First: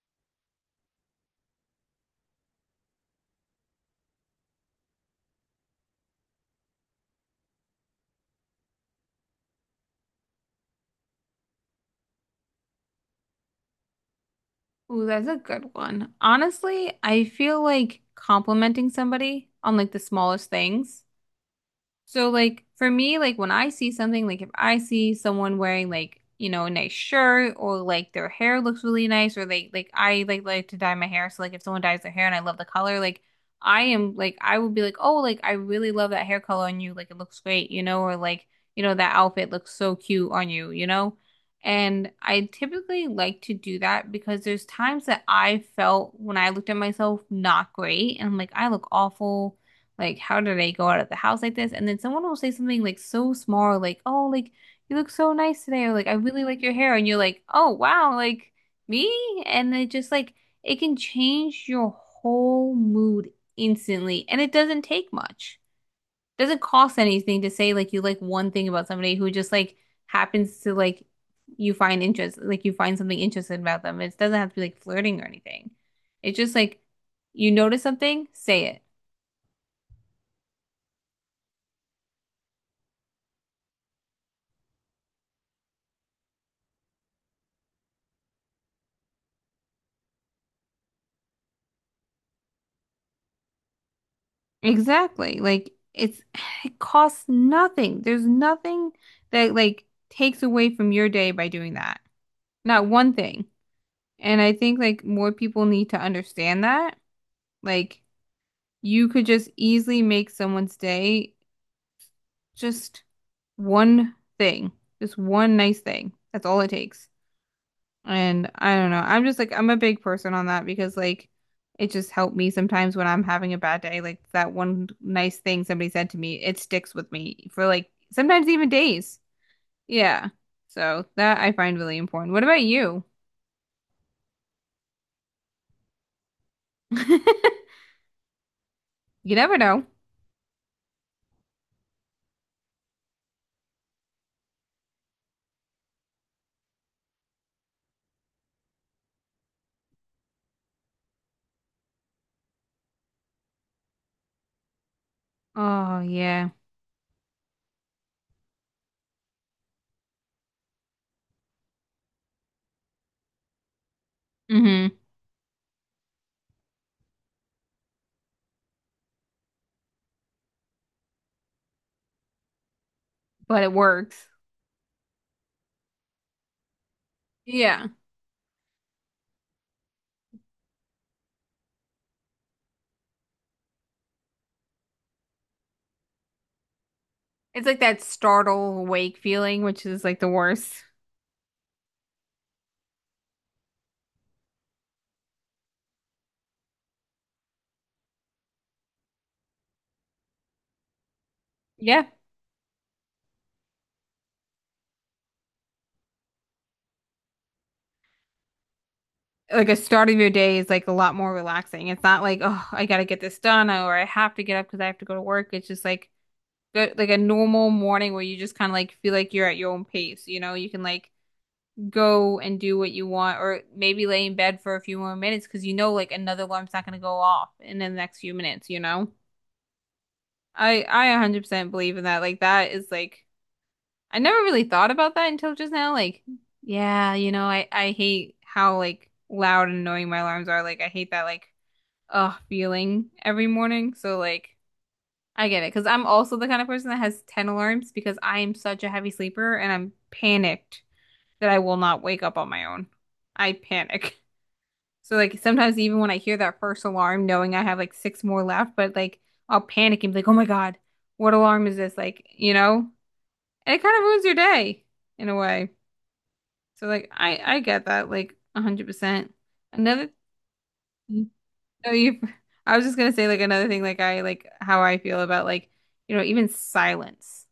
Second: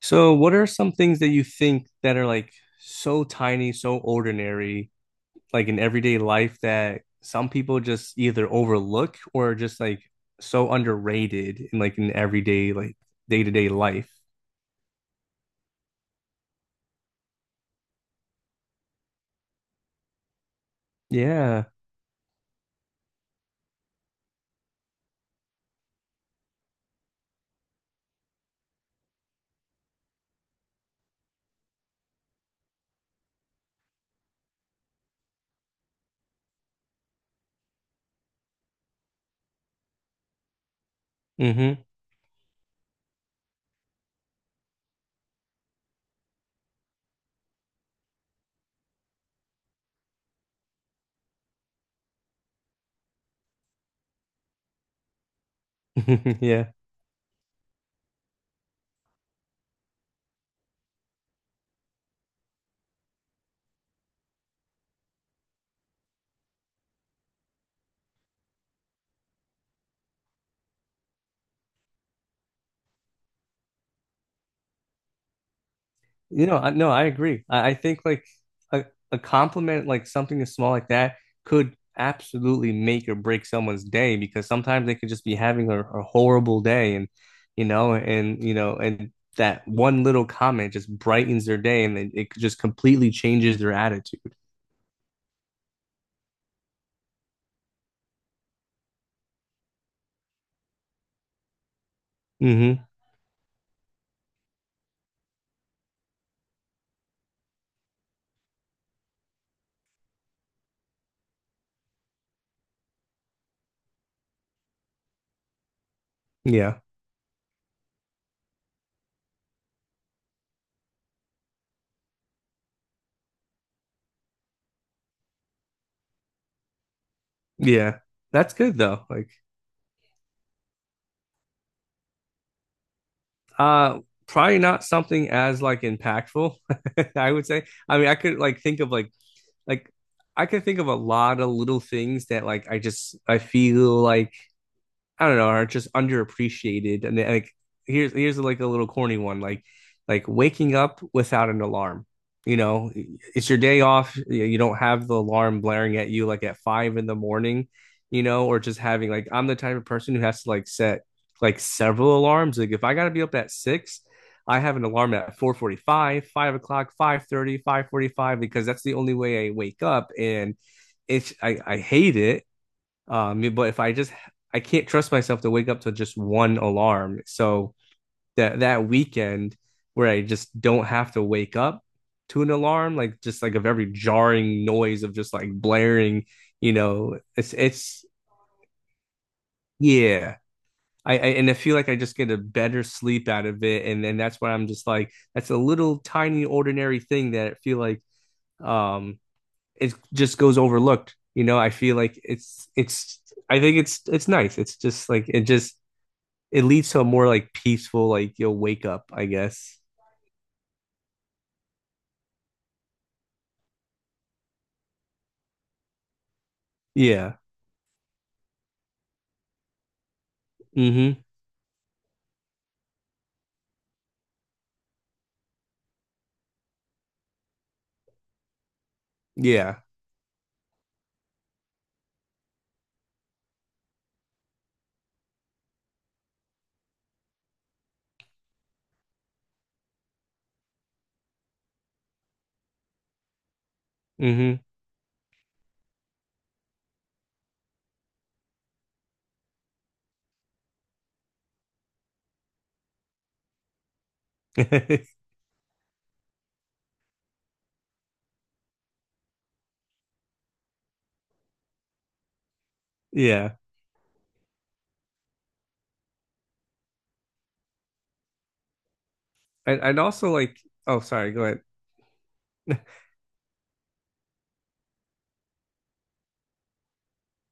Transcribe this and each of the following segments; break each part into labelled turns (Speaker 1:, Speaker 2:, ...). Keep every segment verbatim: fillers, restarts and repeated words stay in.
Speaker 1: So, what are some things that you think that are like so tiny, so ordinary, like in everyday life that some people just either overlook or just like so underrated in like in everyday, like day-to-day life?
Speaker 2: Ooh, that's a good one. Honestly, I feel like complimenting somebody on like the smallest things.
Speaker 1: Yeah.
Speaker 2: So like for me, like when I see something, like if I see someone wearing like, you know, a nice shirt or like their hair looks really nice or they like I like like to dye my hair. So like if someone dyes their hair and I love the color, like I am like I would be like, "Oh, like I really love that hair color on you. Like it looks great, you know, or like, you know, that outfit looks so cute on you, you know?"
Speaker 1: Mm-hmm.
Speaker 2: And I typically like to do that because there's times that I felt when I looked at myself not great and I'm like, "I look awful." Like, how did I go out of the house like this? And then someone will say something like so small, like, oh, like, you look so nice today, or like, I really like your
Speaker 1: Yeah.
Speaker 2: hair. And you're like, oh, wow, like, me? And it just like, it can change your whole mood instantly. And it doesn't take much. Doesn't cost anything to say like you like one thing about somebody who just like happens to like, you find interest, like, you find something interesting about them. It doesn't have to be like flirting or anything. It's
Speaker 1: You
Speaker 2: just
Speaker 1: know, I,
Speaker 2: like,
Speaker 1: no, I agree.
Speaker 2: you
Speaker 1: I, I
Speaker 2: notice
Speaker 1: think like
Speaker 2: something, say it.
Speaker 1: a, a compliment, like something as small like that, could absolutely make or break someone's day because sometimes they could just be having a, a horrible day, and you know, and you know, and that one little comment just brightens their day, and it, it just completely changes their attitude.
Speaker 2: Exactly. Like it's it costs nothing. There's nothing that like takes away from your day by doing that.
Speaker 1: Hmm
Speaker 2: Not one thing. And I think like more people need to understand that. Like you could just easily make someone's day just one thing. Just one nice thing. That's all it
Speaker 1: Yeah,
Speaker 2: takes. And I don't know. I'm just like I'm a big person on that because like it just helped me sometimes when I'm having a bad day. Like that one nice thing somebody said to me, it sticks with me for like
Speaker 1: yeah,
Speaker 2: sometimes
Speaker 1: that's
Speaker 2: even
Speaker 1: good though.
Speaker 2: days.
Speaker 1: Like,
Speaker 2: Yeah. So that I find really important. What about you?
Speaker 1: uh, probably not something as like impactful. I would say. I mean, I could like think of like
Speaker 2: You never know.
Speaker 1: like I can think of a lot of little things that like I just I feel like I don't know, are just underappreciated. And like here's here's like a little corny one, like like waking up without an alarm. You know, it's your day off. You don't have the alarm blaring
Speaker 2: Oh
Speaker 1: at you like
Speaker 2: yeah.
Speaker 1: at five in the morning, you know, or just having like I'm the type of person who has to like set like several alarms. Like if I gotta be up at six, I have an
Speaker 2: Hmm.
Speaker 1: alarm at four forty-five, five o'clock, five thirty, five forty five, because that's the only way I wake up and it's I, I hate it um,
Speaker 2: But
Speaker 1: but
Speaker 2: it
Speaker 1: if I just
Speaker 2: works.
Speaker 1: I can't trust myself to wake up to just one alarm. So
Speaker 2: Yeah.
Speaker 1: that that weekend where I just don't have to wake up to an alarm, like just like a very jarring noise of just like blaring, you know, it's
Speaker 2: It's like that
Speaker 1: it's
Speaker 2: startle awake feeling, which is like the
Speaker 1: yeah.
Speaker 2: worst.
Speaker 1: I, I and I feel like I just get a better sleep out of it, and then that's why I'm just like that's a little tiny ordinary thing that I feel like um it just goes overlooked. You know, I feel
Speaker 2: Yeah.
Speaker 1: like it's it's I think it's it's nice. It's just like it just it leads to a more like peaceful, like you'll wake up, I
Speaker 2: Like a
Speaker 1: guess.
Speaker 2: start of your day is like a lot more relaxing. It's not like, oh, I gotta get this done or I have to get up because I have to go to work. It's just like go, like a
Speaker 1: Yeah.
Speaker 2: normal morning where you just kind of like feel like you're at your own pace. You know, you can like
Speaker 1: Mm-hmm.
Speaker 2: go and do what you want or maybe lay in bed for a few more minutes because you know like another alarm's not gonna go off in the next few minutes, you know?
Speaker 1: Yeah.
Speaker 2: I I one hundred percent believe in that. Like that is like I never really thought about that until just now. Like, yeah, you know, I I hate how like loud and annoying my alarms are. Like I hate that like uh feeling every morning. So
Speaker 1: Mm-hmm.
Speaker 2: like I get it because I'm also the kind of person that has ten alarms because I am such a heavy sleeper and I'm panicked that I will not wake up on my own. I panic. So like sometimes even when I hear that first alarm, knowing I have like six more left, but like I'll panic and be like, oh my God, what alarm is this? Like, you know?
Speaker 1: Yeah.
Speaker 2: And it kind of ruins your day in a way. So like I I get that like one hundred percent.
Speaker 1: And and
Speaker 2: Another.
Speaker 1: also like oh sorry, go ahead.
Speaker 2: No, you. I was just gonna say like another thing, like I like how I feel about like you know even silence,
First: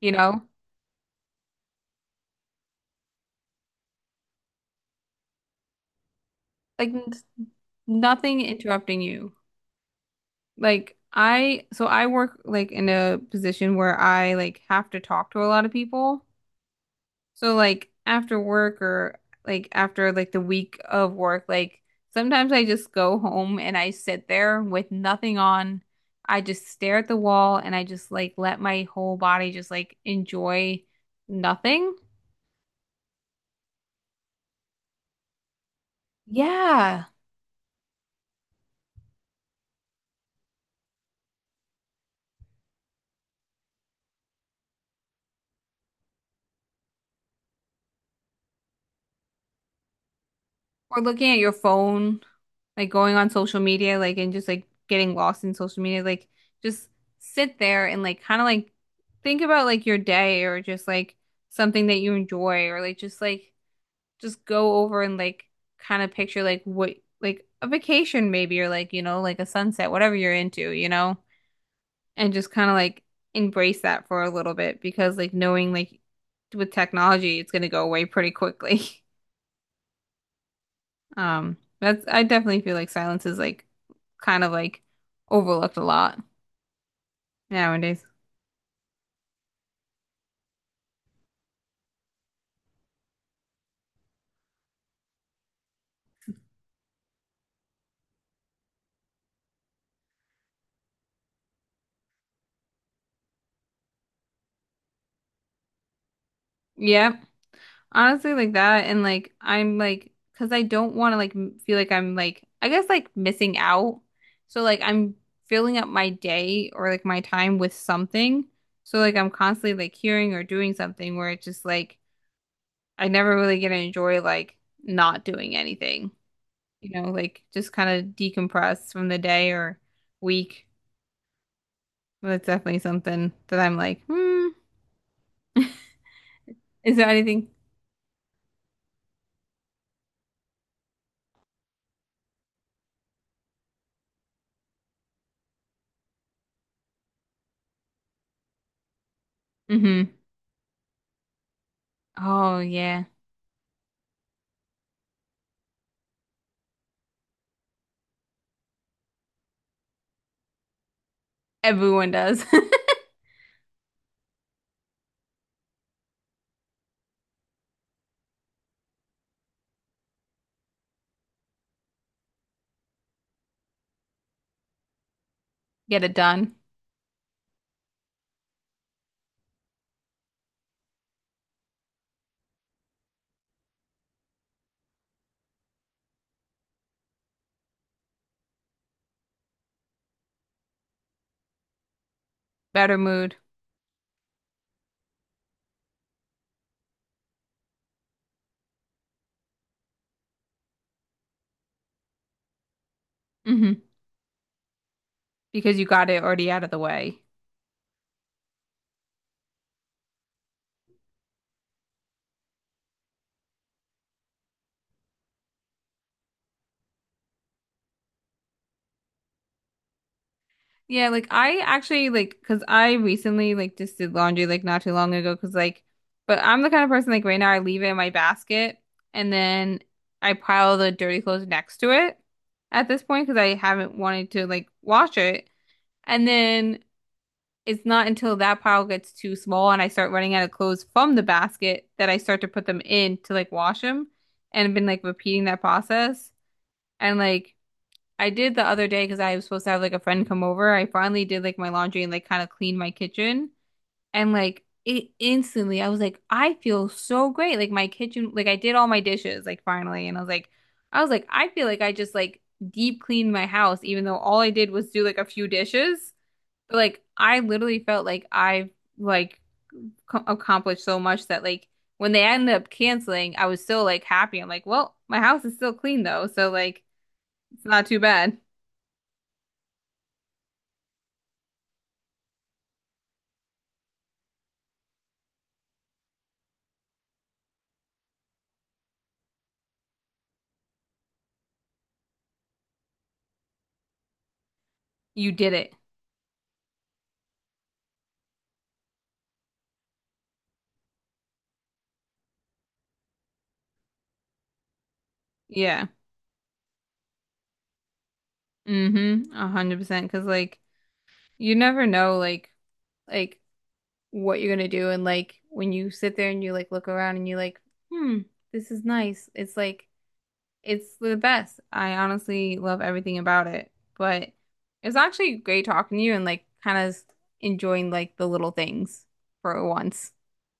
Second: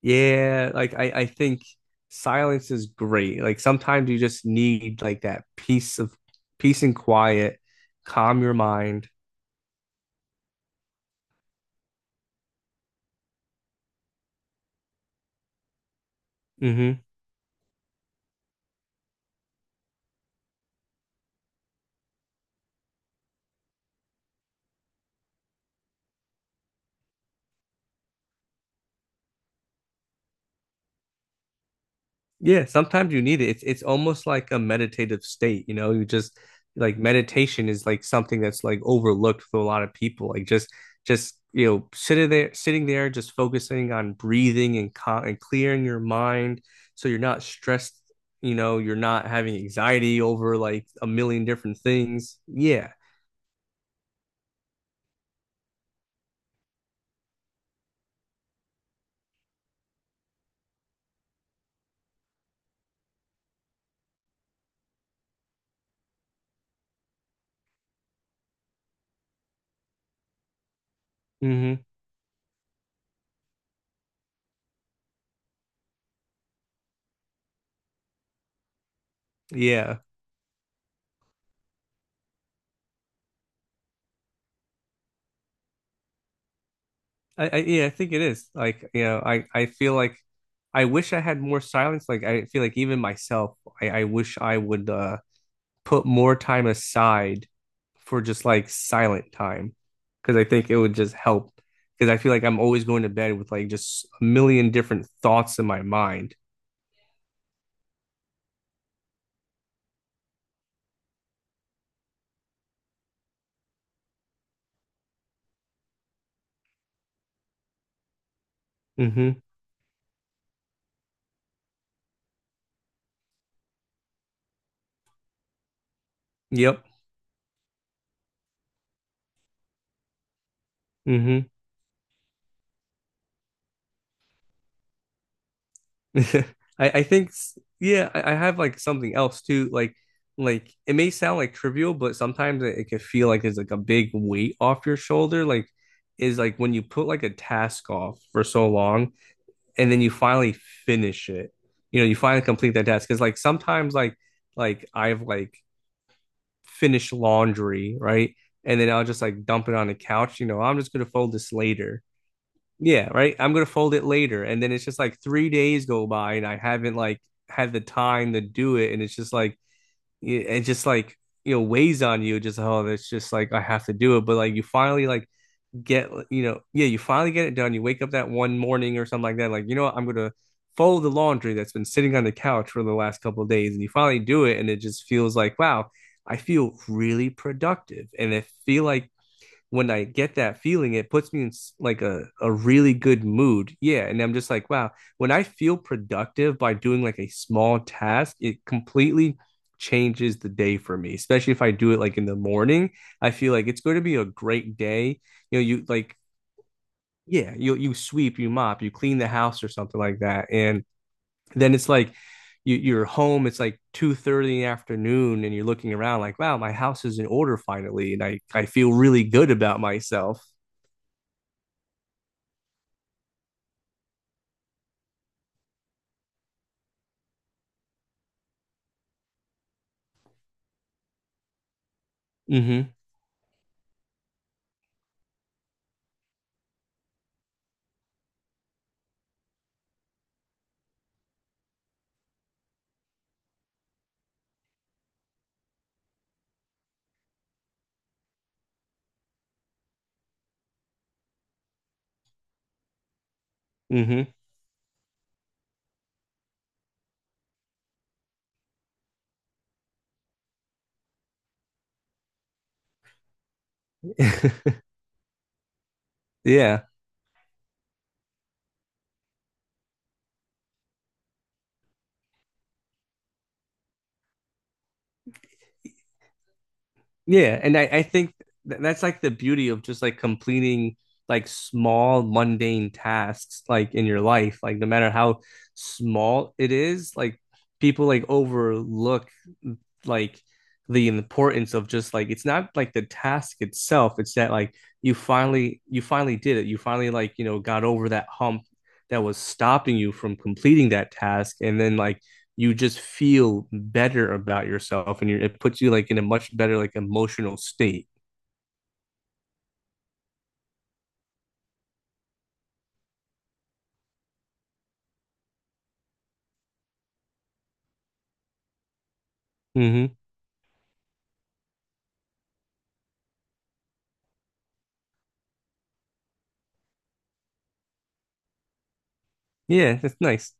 Speaker 2: you know,
Speaker 1: Yeah, like I I think silence is great. Like sometimes you just need like that peace of peace
Speaker 2: like
Speaker 1: and
Speaker 2: n-
Speaker 1: quiet,
Speaker 2: nothing
Speaker 1: calm your
Speaker 2: interrupting
Speaker 1: mind.
Speaker 2: you. Like I, so I work like in a position where I like have to talk to a lot of people.
Speaker 1: Mm-hmm.
Speaker 2: So like after work or like after like the week of work, like sometimes I just go home and I sit there with nothing on. I just stare at the wall and I just like let my whole body just like enjoy nothing.
Speaker 1: Yeah, sometimes you need it. It's it's almost like a meditative state, you know. You just like
Speaker 2: Yeah.
Speaker 1: meditation is like something that's like overlooked for a lot of people. Like just just you know sitting there sitting there just focusing on breathing and co and clearing your mind so you're not stressed, you know, you're not having anxiety over like
Speaker 2: Or
Speaker 1: a
Speaker 2: looking at
Speaker 1: million
Speaker 2: your
Speaker 1: different
Speaker 2: phone,
Speaker 1: things.
Speaker 2: like
Speaker 1: Yeah.
Speaker 2: going on social media, like and just like getting lost in social media, like just sit there and like kind of like think about like your day or just like something that you enjoy or like just like just go over and like kind of picture like what like a vacation maybe or like you know like a sunset, whatever you're into, you know,
Speaker 1: hmm
Speaker 2: and just kind of like embrace that for a little bit because like knowing like with technology it's going to go away pretty quickly.
Speaker 1: Yeah.
Speaker 2: um that's I definitely feel like silence is like kind of like overlooked a lot
Speaker 1: I, I yeah, I
Speaker 2: nowadays.
Speaker 1: think it is. Like, you know, I I feel like I wish I had more silence. Like I feel like even myself, I, I wish I would uh put more time aside for just like silent time because I think it would just help. Because I feel like I'm always going to bed with like just a million different thoughts in my mind.
Speaker 2: Yeah. Honestly, like that, and like I'm like, because I don't want to like m- feel like I'm like, I guess like missing out. So like I'm filling up my day or like my time with something. So like I'm
Speaker 1: Mm-hmm.
Speaker 2: constantly like hearing or doing something where it's just like I never really get to enjoy like not doing anything,
Speaker 1: Yep.
Speaker 2: you know, like just kind of decompress from the day or week.
Speaker 1: Mm-hmm.
Speaker 2: But that's definitely something that I'm like, hmm,
Speaker 1: I,
Speaker 2: is
Speaker 1: I
Speaker 2: there
Speaker 1: think
Speaker 2: anything?
Speaker 1: yeah, I, I have like something else too. Like like it may sound like trivial, but sometimes it, it could feel like it's like a big weight off your shoulder. Like is like when you put like a task off for so long, and then you
Speaker 2: Mm-hmm.
Speaker 1: finally finish it. You know, you finally
Speaker 2: Oh,
Speaker 1: complete that
Speaker 2: yeah.
Speaker 1: task. Cause like sometimes like like I've like finished laundry, right? And then I'll just like dump it on the couch. You know, I'm just gonna fold this later.
Speaker 2: Everyone does.
Speaker 1: Yeah, right. I'm gonna fold it later. And then it's just like three days go by and I haven't like had the time to do it. And it's just like it it just like you know weighs on you. Just oh, it's just like I have to do it. But like you finally like
Speaker 2: Get
Speaker 1: get
Speaker 2: it
Speaker 1: you
Speaker 2: done.
Speaker 1: know yeah you finally get it done. You wake up that one morning or something like that like you know what I'm gonna fold the laundry that's been sitting on the couch for the last couple of days and you finally do it and it just feels like wow I feel really productive and I feel like when I get that feeling, it puts me in like a, a really
Speaker 2: Better
Speaker 1: good
Speaker 2: mood.
Speaker 1: mood. Yeah. And I'm just like, wow, when I feel productive by doing like a small task, it completely changes the day for me, especially if I do it like in the morning. I feel like
Speaker 2: Hmm.
Speaker 1: it's going to be a great day. You know,
Speaker 2: Because
Speaker 1: you
Speaker 2: you got
Speaker 1: like,
Speaker 2: it already out of the way.
Speaker 1: yeah, you you sweep, you mop, you clean the house or something like that. And then it's like you, you're home, it's like two thirty in the afternoon, and you're looking around like, wow, my house is in order finally. And I, I feel really good about myself.
Speaker 2: Yeah, like I actually like because I recently like just did laundry like not too long ago because like but I'm the kind of person like right now I leave it in my basket and then I pile the dirty clothes next to it at
Speaker 1: Mm-hmm.
Speaker 2: this point because I haven't wanted to like wash it, and then it's not until that pile gets too small and I start running out of clothes from the basket that I start to put them in to like wash them, and I've been like repeating that process. And like I did the other day because I was supposed to have like a friend come over. I finally did like my laundry and like kind of cleaned my kitchen.
Speaker 1: Mm-hmm.
Speaker 2: And like it instantly, I was like, I feel so great. Like my kitchen, like I did all my dishes like finally. And I was like, I was like, I feel like I just like deep cleaned my house, even though all I did was do like a few dishes. But
Speaker 1: Yeah.
Speaker 2: like I literally felt like I've like co- accomplished so much that like when they ended up canceling, I was still like happy. I'm like, well, my house is still clean though. So like
Speaker 1: Yeah.
Speaker 2: it's
Speaker 1: And I,
Speaker 2: not too
Speaker 1: I think
Speaker 2: bad.
Speaker 1: th- that's like the beauty of just like completing like small mundane tasks like in your life. Like no matter how small it is, like people like overlook like the importance of just like it's not like the task itself. It's that like you
Speaker 2: You did it.
Speaker 1: finally you finally did it. You finally like, you know, got over that hump that was stopping you from completing that task. And then like you just feel better about yourself and you're, it puts
Speaker 2: Yeah.
Speaker 1: you like in a much better like emotional state.
Speaker 2: Mm-hmm. A hundred percent. Cause like you never know like like what you're gonna do. And like when you sit there and you like look around and you like, hmm, this is nice. It's like
Speaker 1: Hmm
Speaker 2: it's the best. I honestly love everything about it. But it's actually great talking to you and like kind of enjoying like the little things for
Speaker 1: Yeah,
Speaker 2: once.
Speaker 1: that's nice.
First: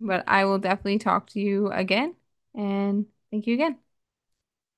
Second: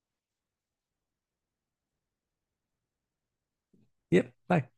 Speaker 2: But I will definitely talk to you again and thank you again.
Speaker 1: Yep. Bye.